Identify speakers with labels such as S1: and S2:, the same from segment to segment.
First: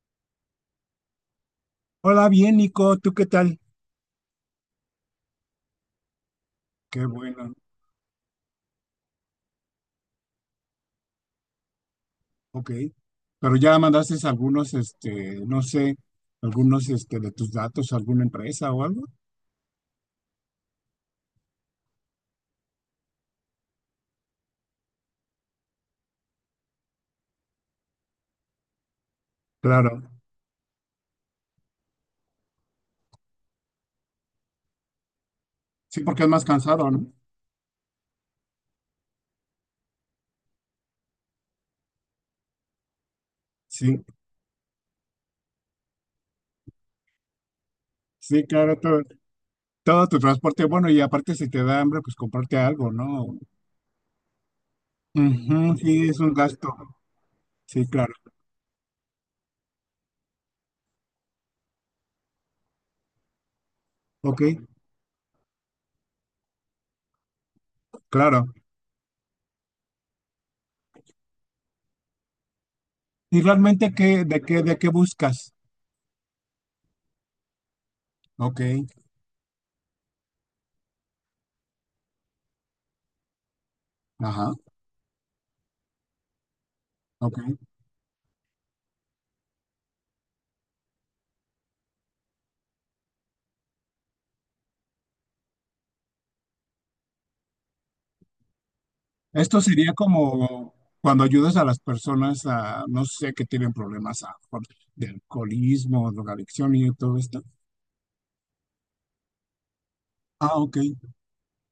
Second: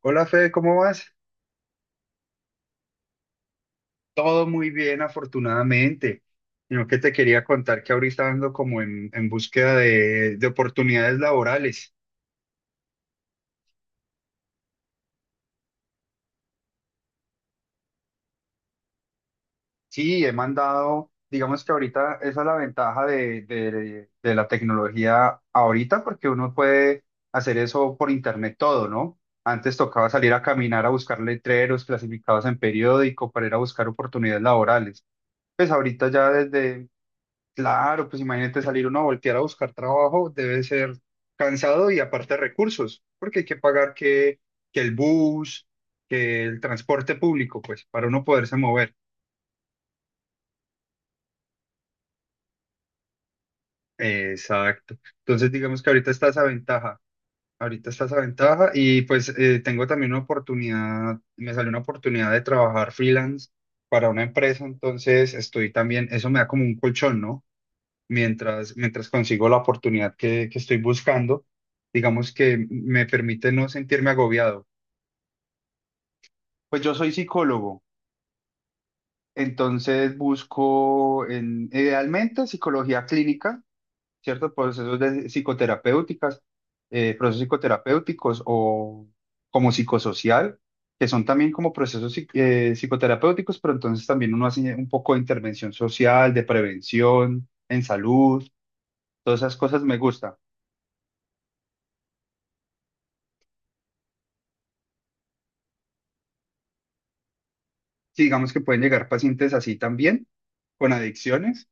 S1: Hola Fede, ¿cómo vas?
S2: Hola, bien, Nico, ¿tú qué tal?
S1: Todo muy bien, afortunadamente. Sino que
S2: Qué
S1: te quería
S2: bueno,
S1: contar que ahorita ando como en búsqueda de oportunidades laborales.
S2: ok. Pero ya mandaste algunos, no sé, algunos, de tus datos a alguna empresa o algo.
S1: Sí, he mandado, digamos que ahorita esa es la ventaja de la tecnología ahorita, porque uno puede hacer eso por internet todo, ¿no? Antes
S2: Claro,
S1: tocaba salir a caminar a buscar letreros clasificados en periódico para ir a buscar oportunidades laborales. Pues
S2: sí,
S1: ahorita
S2: porque es
S1: ya
S2: más
S1: desde,
S2: cansado, ¿no?
S1: claro, pues imagínate salir uno a voltear a buscar trabajo, debe ser cansado y aparte recursos, porque hay que pagar
S2: Sí,
S1: que el bus, que el transporte público, pues, para uno
S2: sí,
S1: poderse
S2: claro,
S1: mover.
S2: todo, todo tu transporte, bueno, y aparte si te da hambre, pues comprarte algo, ¿no?
S1: Exacto. Entonces,
S2: Ujú,
S1: digamos que
S2: sí,
S1: ahorita
S2: es
S1: está
S2: un
S1: esa
S2: gasto,
S1: ventaja,
S2: sí,
S1: ahorita está
S2: claro,
S1: esa ventaja y pues tengo también una oportunidad, me salió una oportunidad de trabajar freelance para una
S2: ok,
S1: empresa, entonces estoy también, eso me da como un colchón, ¿no?
S2: claro.
S1: Mientras consigo la oportunidad que estoy buscando, digamos que me
S2: ¿Y
S1: permite no
S2: realmente
S1: sentirme
S2: qué,
S1: agobiado.
S2: de qué buscas?
S1: Pues yo soy psicólogo,
S2: Ok,
S1: entonces busco en, idealmente psicología clínica, cierto.
S2: ajá,
S1: Psicoterapéuticas, Procesos
S2: ok.
S1: psicoterapéuticos o como psicosocial, que son también como psicoterapéuticos, pero entonces también uno hace un poco de intervención social, de prevención en salud, todas esas
S2: Esto
S1: cosas
S2: sería
S1: me gustan.
S2: como cuando ayudas a las personas a, no sé, que tienen problemas de alcoholismo, drogadicción y todo esto.
S1: Sí, digamos que pueden llegar pacientes así también,
S2: Ah, ok.
S1: con adicciones,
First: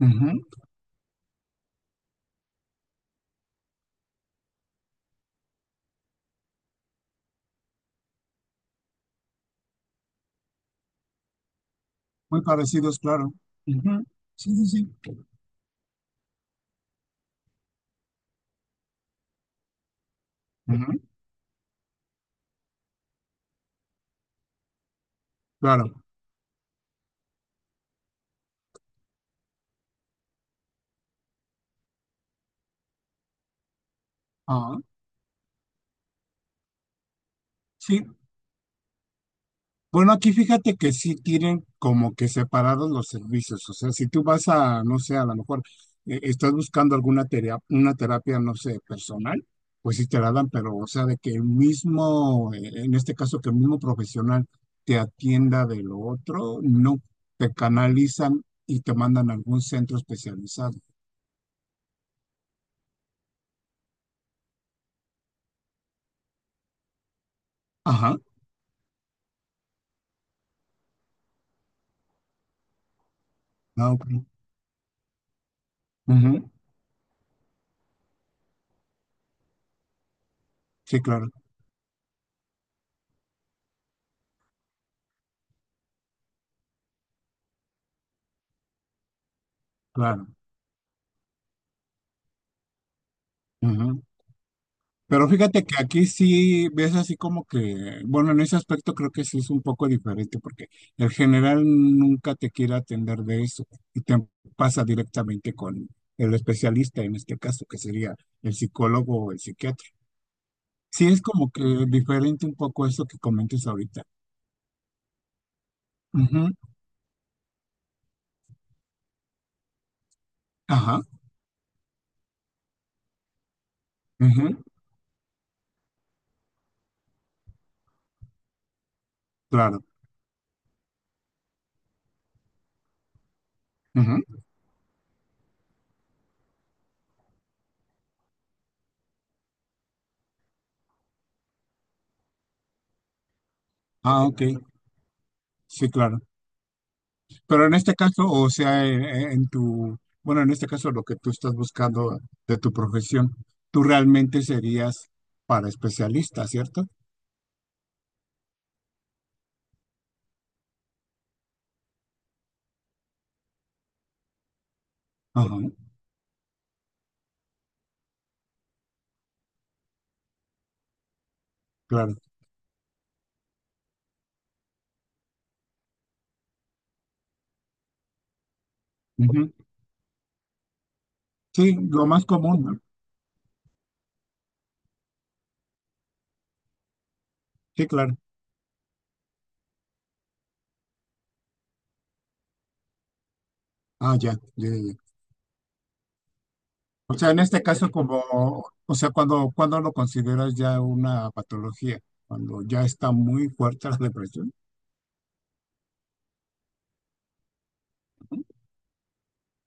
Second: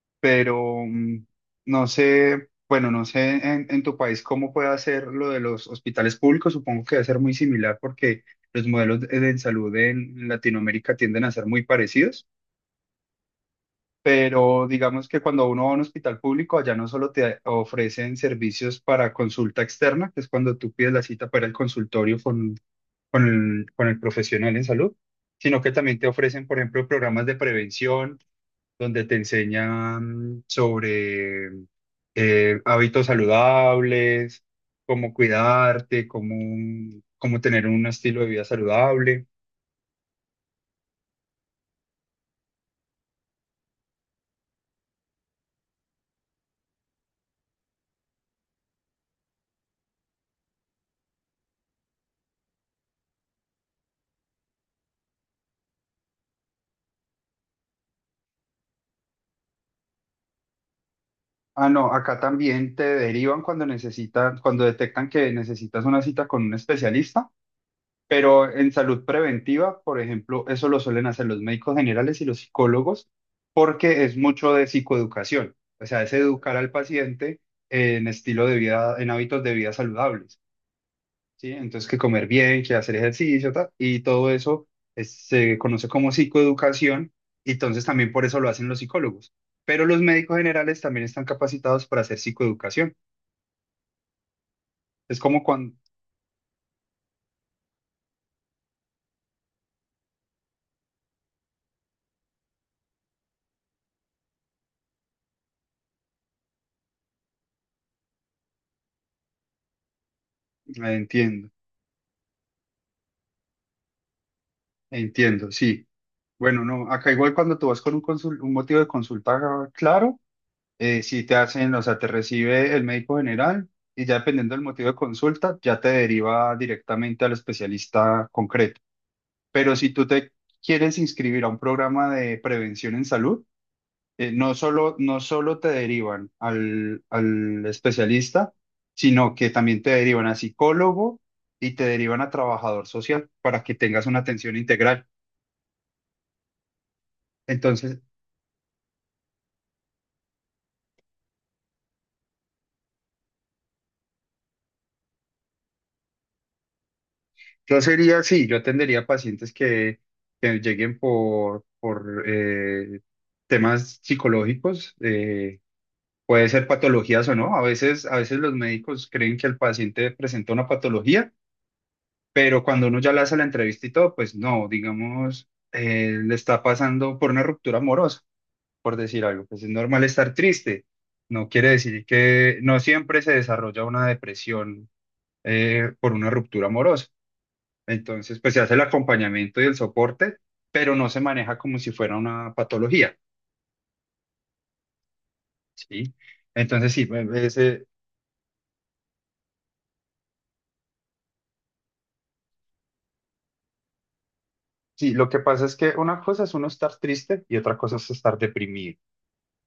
S2: Ujú.
S1: pero no sé, bueno, no sé en tu país cómo puede ser lo de los hospitales públicos, supongo que debe ser muy similar porque los modelos de salud en Latinoamérica tienden a ser muy parecidos,
S2: Muy parecidos, claro. Ujú. Sí,
S1: pero
S2: sí, sí.
S1: digamos que cuando uno va a un hospital público, allá no solo te ofrecen servicios para consulta externa, que es cuando tú pides
S2: Ujú.
S1: la cita para el consultorio con el profesional en salud, sino que también
S2: Claro.
S1: te ofrecen, por ejemplo, programas de prevención donde te enseñan sobre hábitos saludables,
S2: Ah,
S1: cómo cómo tener un
S2: sí.
S1: estilo de vida saludable.
S2: Bueno, aquí fíjate que sí tienen como que separados los servicios. O sea, si tú vas a, no sé, a lo mejor estás buscando alguna terapia, una terapia, no sé, personal, pues sí te la dan, pero o sea, de que el mismo, en este caso, que el mismo profesional te atienda de lo otro, no, te canalizan y te mandan a algún centro especializado.
S1: Ah, no, acá también te derivan cuando necesitan, cuando detectan que necesitas una cita con un especialista.
S2: Ajá.
S1: Pero en salud preventiva, por ejemplo, eso lo suelen hacer los médicos generales y los psicólogos
S2: Ah,
S1: porque
S2: ok.
S1: es mucho de psicoeducación. O sea, es
S2: Ujú.
S1: educar al paciente en estilo de vida, en hábitos de vida saludables,
S2: Sí, claro,
S1: ¿sí? Entonces, que comer bien, que hacer ejercicio, ta, y todo eso se conoce como psicoeducación y entonces también por eso lo hacen los psicólogos. Pero los
S2: claro.
S1: médicos generales también están capacitados para hacer psicoeducación. Es
S2: Pero
S1: como
S2: fíjate
S1: cuando...
S2: que aquí sí ves así como que, bueno, en ese aspecto creo que sí es un poco diferente porque el general nunca te quiere atender de eso y te pasa directamente con el especialista en este caso, que sería el psicólogo o el psiquiatra. Sí es
S1: Entiendo,
S2: como que diferente un poco eso que comentas ahorita.
S1: entiendo, sí.
S2: Ujú,
S1: Bueno, no, acá igual cuando tú vas con un motivo de consulta claro,
S2: ajá,
S1: si te hacen, o sea, te recibe el médico general y ya
S2: ujú,
S1: dependiendo del motivo de consulta, ya te deriva directamente al especialista concreto. Pero
S2: claro.
S1: si tú te quieres inscribir a un programa de prevención en salud,
S2: Ujú.
S1: no solo te derivan al especialista, sino que también te derivan a psicólogo y te derivan a trabajador social para que tengas una
S2: Ah, ok,
S1: atención integral.
S2: sí, claro. Pero en este
S1: Entonces,
S2: caso, o sea, en tu, bueno, en este caso lo que tú estás buscando de tu profesión, tú realmente serías para especialista, ¿cierto?
S1: yo sería así, yo atendería pacientes que lleguen por temas psicológicos,
S2: Ajá,
S1: puede ser patologías o no. A veces los médicos creen que el paciente presenta una patología,
S2: claro.
S1: pero cuando uno ya le hace la entrevista y todo, pues no, digamos, le está pasando por una ruptura amorosa, por decir algo.
S2: Ujú.
S1: Pues es normal estar triste. No quiere
S2: Sí,
S1: decir
S2: lo más
S1: que
S2: común,
S1: no
S2: ¿no?
S1: siempre se desarrolla una depresión por una ruptura amorosa.
S2: Sí, claro.
S1: Entonces, pues se hace el acompañamiento y el soporte, pero no se maneja como si fuera una patología,
S2: Ah, ya, ya, ya, ya.
S1: ¿sí? Entonces, sí,
S2: O sea, en este caso, como, o sea, cuando lo consideras ya una patología, cuando ya está muy fuerte la depresión.
S1: sí, lo que pasa es que una cosa es uno estar triste y otra cosa es estar deprimido.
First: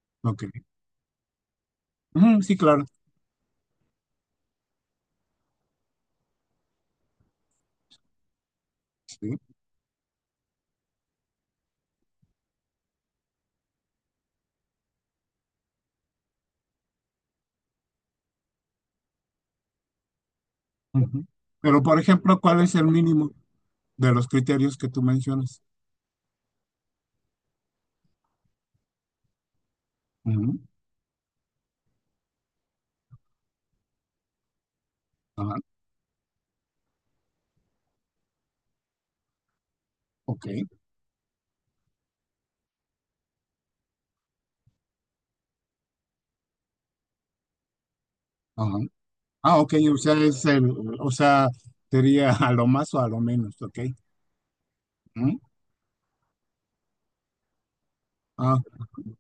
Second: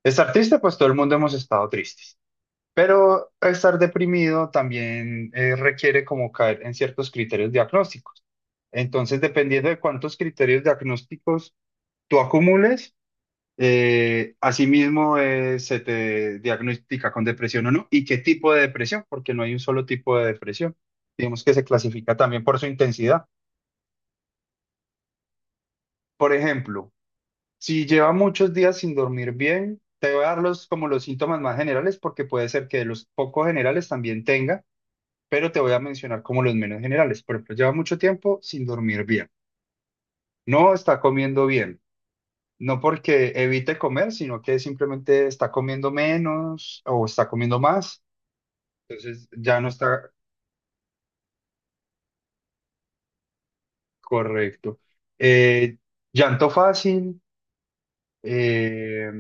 S1: Estar
S2: Ok.
S1: triste, pues todo el mundo hemos estado tristes,
S2: Ujú, sí, claro.
S1: pero estar deprimido también requiere como caer en ciertos criterios diagnósticos. Entonces,
S2: Sí.
S1: dependiendo de cuántos criterios diagnósticos tú acumules, asimismo, se te diagnostica con depresión o no, y qué tipo de depresión, porque no hay un solo tipo de depresión.
S2: Ujú.
S1: Digamos que se
S2: Pero, por
S1: clasifica
S2: ejemplo,
S1: también por
S2: ¿cuál
S1: su
S2: es el
S1: intensidad.
S2: mínimo de los criterios que tú mencionas?
S1: Por ejemplo, si lleva muchos días sin dormir bien, te voy a dar
S2: Ujú.
S1: los, como los síntomas más generales, porque puede ser que de los poco generales también tenga, pero te
S2: Ajá.
S1: voy a mencionar como los menos generales. Por ejemplo, lleva mucho tiempo sin dormir bien,
S2: Ok,
S1: no está comiendo bien. No porque evite comer, sino que simplemente está comiendo menos o está comiendo más.
S2: ajá.
S1: Entonces
S2: Ah,
S1: ya no
S2: ok, o
S1: está
S2: sea, es el, o sea, sería a lo más o a lo menos, ok.
S1: correcto.
S2: Ujú.
S1: Eh, llanto fácil.
S2: Ah,
S1: eh,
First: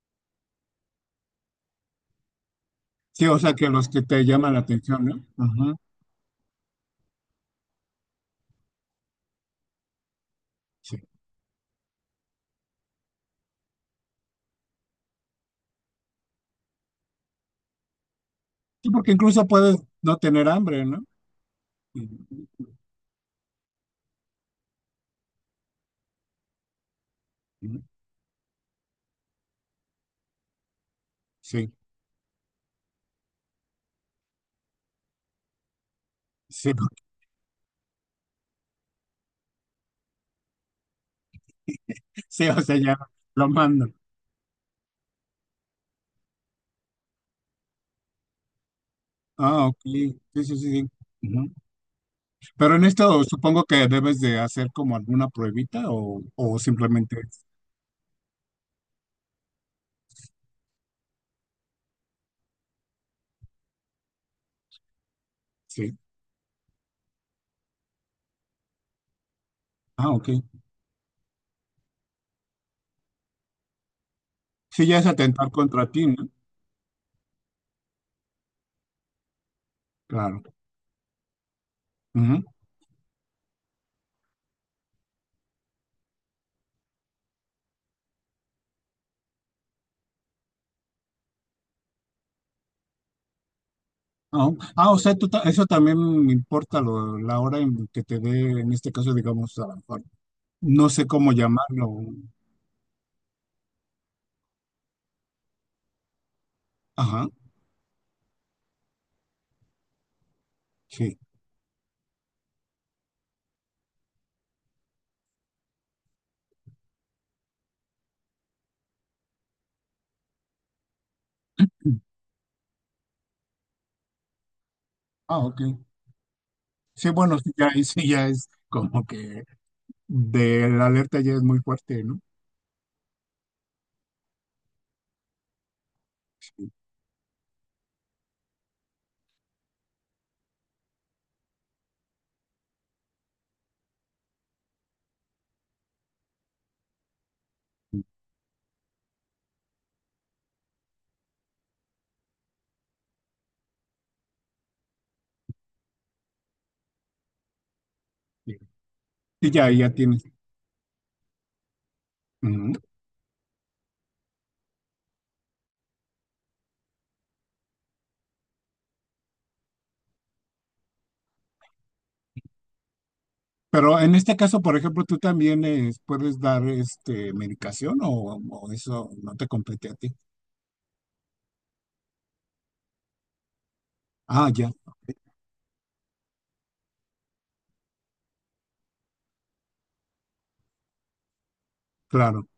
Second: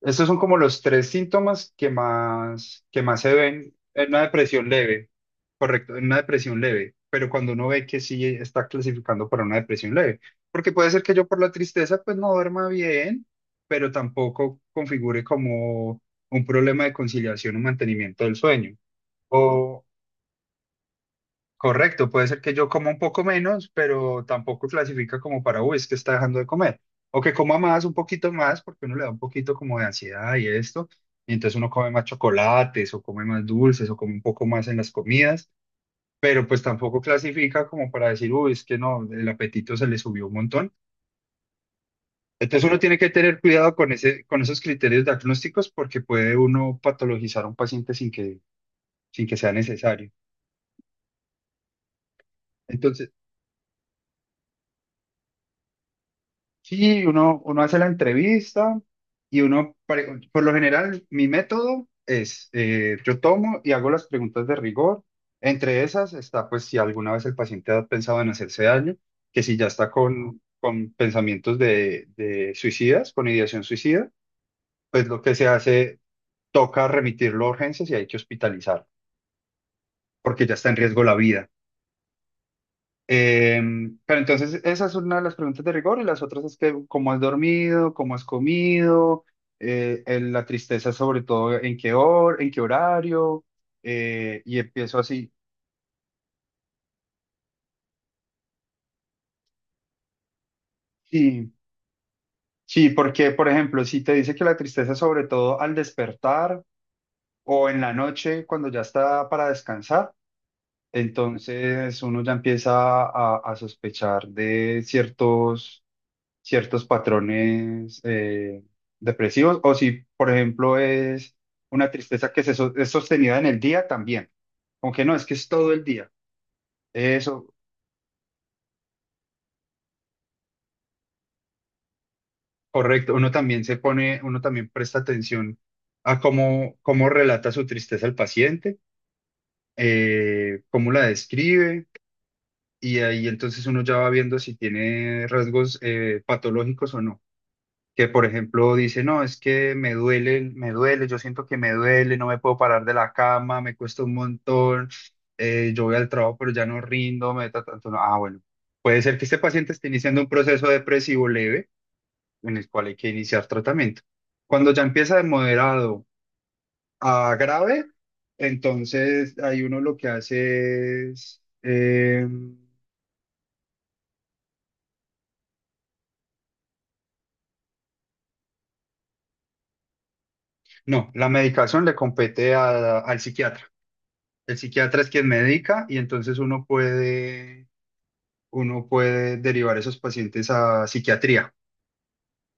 S1: Estos son como los tres síntomas que más
S2: sí,
S1: se
S2: o sea, que
S1: ven
S2: los que
S1: en una
S2: te llaman la
S1: depresión
S2: atención,
S1: leve.
S2: ¿no? Ajá,
S1: Correcto, en una depresión leve. Pero cuando uno ve que sí está clasificando para una depresión leve. Porque puede
S2: sí.
S1: ser que yo por la tristeza pues no duerma bien, pero tampoco configure como un problema de conciliación o mantenimiento del sueño.
S2: Sí, porque incluso puedes
S1: O
S2: no tener hambre, ¿no?
S1: correcto, puede ser
S2: Ujú,
S1: que yo coma un poco menos, pero tampoco clasifica como para, uy, es que está dejando de comer. O que coma
S2: ujú.
S1: más, un poquito más, porque uno le da un poquito como de ansiedad y esto. Y entonces uno
S2: Sí,
S1: come más chocolates o come más dulces o come un poco más en las comidas, pero pues
S2: sí,
S1: tampoco clasifica como para decir, uy, es que no, el apetito se le subió un montón.
S2: sí, o
S1: Entonces
S2: sea,
S1: uno tiene
S2: ya
S1: que tener
S2: lo
S1: cuidado con
S2: mando.
S1: ese, con esos criterios diagnósticos porque puede uno patologizar a un paciente sin que, sin que sea
S2: Ah, ok,
S1: necesario.
S2: sí, sí, sí, sí. Ujú. Pero en
S1: Entonces,
S2: esto supongo que debes de hacer como alguna pruebita o
S1: sí,
S2: simplemente,
S1: uno,
S2: es-
S1: uno hace la entrevista y uno, por lo general, mi método es, yo tomo y hago las preguntas de rigor. Entre
S2: sí.
S1: esas está, pues, si alguna vez el paciente ha pensado en hacerse daño, que si ya está
S2: Ah, ok.
S1: con pensamientos de suicidas, con ideación suicida,
S2: Sí, ya
S1: pues
S2: es
S1: lo que se
S2: atentar contra
S1: hace,
S2: ti, ¿no?
S1: toca remitirlo a urgencias y hay que hospitalizar
S2: Claro.
S1: porque ya está en riesgo la vida. Eh, pero entonces esa es una de las preguntas de rigor y las otras es que cómo has dormido, cómo has comido, la tristeza sobre todo en qué hora, en qué horario,
S2: Ah,
S1: y
S2: ah,
S1: empiezo
S2: o sea, tú
S1: así.
S2: ta- eso también me importa la hora en que te dé, en este caso, digamos, a lo mejor, no sé cómo
S1: Sí,
S2: llamarlo.
S1: sí, porque por ejemplo, si te dice que la tristeza sobre todo al despertar
S2: Ajá,
S1: o en la noche cuando ya está para descansar,
S2: sí.
S1: entonces uno ya empieza a sospechar de ciertos patrones depresivos o si, por ejemplo, es una tristeza que es sostenida en el día también. Aunque no, es que
S2: Ah,
S1: es
S2: ok.
S1: todo el día.
S2: Sí, bueno, sí,
S1: Eso,
S2: ya, ahí sí, ya es como que de la alerta ya es muy fuerte, ¿no?
S1: correcto. Uno también se pone, uno también presta atención a cómo relata su tristeza el paciente, cómo la describe, y ahí entonces uno ya va viendo si tiene rasgos patológicos o no. Que por ejemplo dice, no, es que yo siento que me duele, no me puedo parar de la cama, me cuesta un montón, yo voy al trabajo pero ya no rindo, me da tanto, no. Ah, bueno,
S2: Sí,
S1: puede ser que este
S2: sí, ya,
S1: paciente esté
S2: ya
S1: iniciando
S2: tienes.
S1: un proceso depresivo leve en el
S2: Ujú.
S1: cual hay que iniciar tratamiento. Cuando ya empieza de moderado a grave, entonces ahí uno lo que hace es
S2: Pero en este caso, por ejemplo, tú también puedes dar este medicación o eso no te compete a ti.
S1: no, la medicación le compete al psiquiatra.
S2: Ah,
S1: El
S2: ya,
S1: psiquiatra es quien medica y entonces uno puede derivar esos pacientes a psiquiatría.
S2: claro.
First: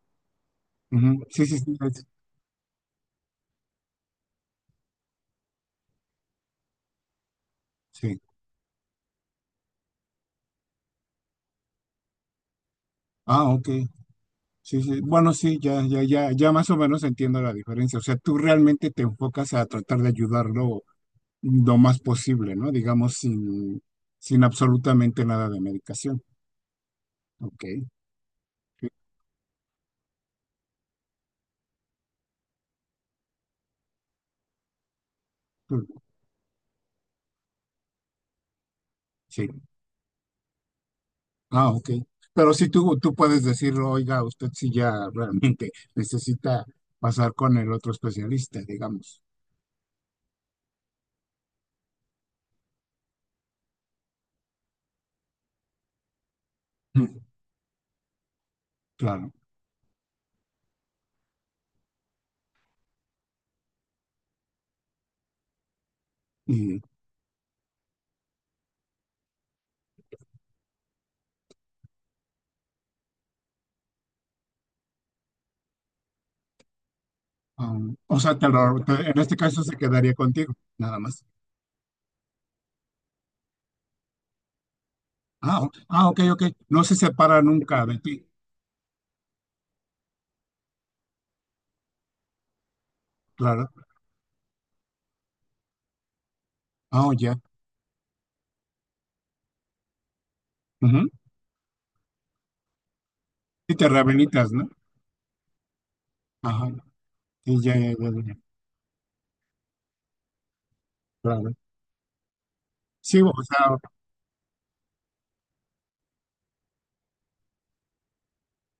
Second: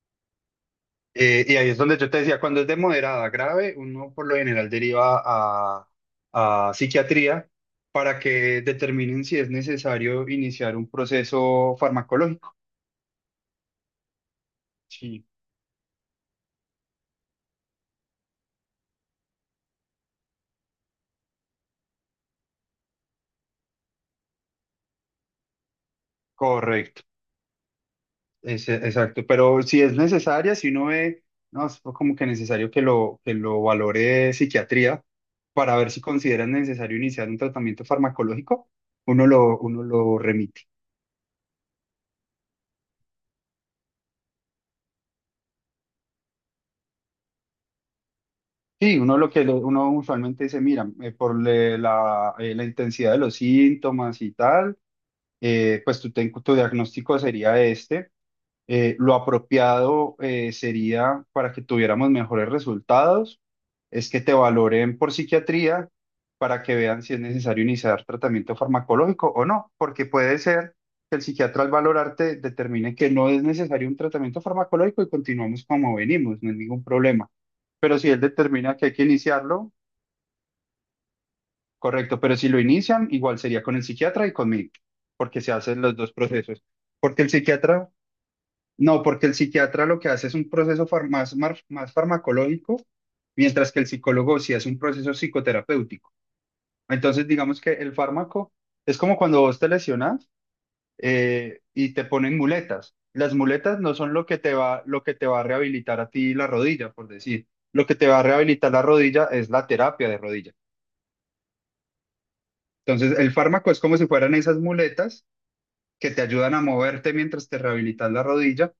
S2: Ujú. Sí,
S1: Y
S2: sí,
S1: ahí
S2: sí,
S1: es donde
S2: es-
S1: yo te decía, cuando es de moderada a grave, uno por lo general deriva a psiquiatría para
S2: sí.
S1: que determinen si es necesario iniciar un proceso farmacológico.
S2: Ah, ok. Sí, sí.
S1: Sí,
S2: Bueno, sí, ya, ya, ya, ya más o menos entiendo la diferencia. O sea, tú realmente te enfocas a tratar de ayudarlo lo más posible, ¿no? Digamos, sin, sin absolutamente nada de medicación.
S1: correcto.
S2: Ok. Sí.
S1: Exacto, pero si es necesaria, si uno ve, no, es como que necesario que lo valore psiquiatría para
S2: Tú-
S1: ver si consideran necesario iniciar un tratamiento farmacológico,
S2: sí.
S1: uno lo remite.
S2: Ah, ok. Pero sí tú puedes decir, oiga, usted sí ya realmente necesita pasar con el otro especialista,
S1: Sí, uno
S2: digamos.
S1: uno usualmente dice, mira, por la intensidad de los síntomas y tal, pues tu diagnóstico
S2: Mm.
S1: sería este. Lo
S2: Claro.
S1: apropiado sería para que tuviéramos mejores resultados, es que te valoren por psiquiatría para que
S2: Y,
S1: vean si es necesario iniciar tratamiento farmacológico o no, porque puede ser que el psiquiatra al valorarte determine que no es necesario un tratamiento farmacológico y continuamos como venimos, no hay ningún problema. Pero si él
S2: o sea,
S1: determina que hay que
S2: te- en este caso
S1: iniciarlo,
S2: se quedaría contigo, nada más.
S1: correcto, pero si lo inician, igual sería con el psiquiatra y conmigo, porque se
S2: Ah,
S1: hacen los
S2: ah,
S1: dos
S2: ok, ok.
S1: procesos.
S2: No se
S1: Porque el
S2: separa nunca
S1: psiquiatra
S2: de ti.
S1: no, porque el psiquiatra lo que hace es un proceso más farmacológico,
S2: Claro.
S1: mientras que el psicólogo sí hace un proceso psicoterapéutico.
S2: Ah,
S1: Entonces,
S2: ya.
S1: digamos que el fármaco es como cuando vos te lesionas
S2: Ujú.
S1: y te ponen muletas. Las
S2: Y
S1: muletas
S2: te
S1: no son
S2: reabilitas, ¿no?
S1: lo que te va a rehabilitar a ti la
S2: Ajá.
S1: rodilla, por decir.
S2: Y ya,
S1: Lo
S2: ya,
S1: que te
S2: ya,
S1: va a
S2: ya.
S1: rehabilitar la rodilla es la terapia de rodilla.
S2: Claro.
S1: Entonces,
S2: Sí,
S1: el
S2: o
S1: fármaco
S2: sea,
S1: es como si fueran esas muletas que te ayudan a moverte mientras te rehabilitas la rodilla.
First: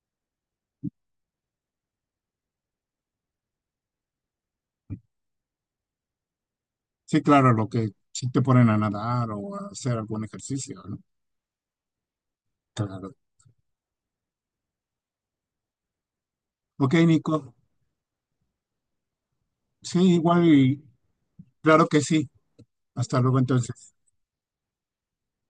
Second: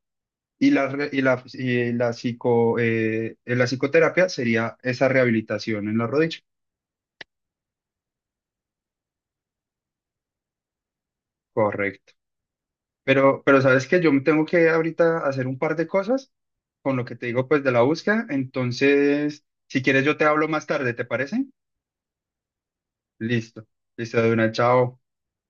S1: Y la, re- y la, psico, La psicoterapia sería esa rehabilitación en la rodilla.
S2: sí, claro, lo que sí te ponen a nadar o a hacer algún ejercicio, ¿no?
S1: Correcto.
S2: Claro.
S1: Pero sabes que yo tengo que ahorita hacer un par de cosas
S2: Ok,
S1: con lo que te digo
S2: Nico.
S1: pues de la búsqueda. Entonces, si
S2: Sí,
S1: quieres yo te
S2: igual
S1: hablo más
S2: y
S1: tarde, ¿te parece?
S2: claro que sí. Hasta luego
S1: Listo.
S2: entonces.
S1: Listo, de una, chao.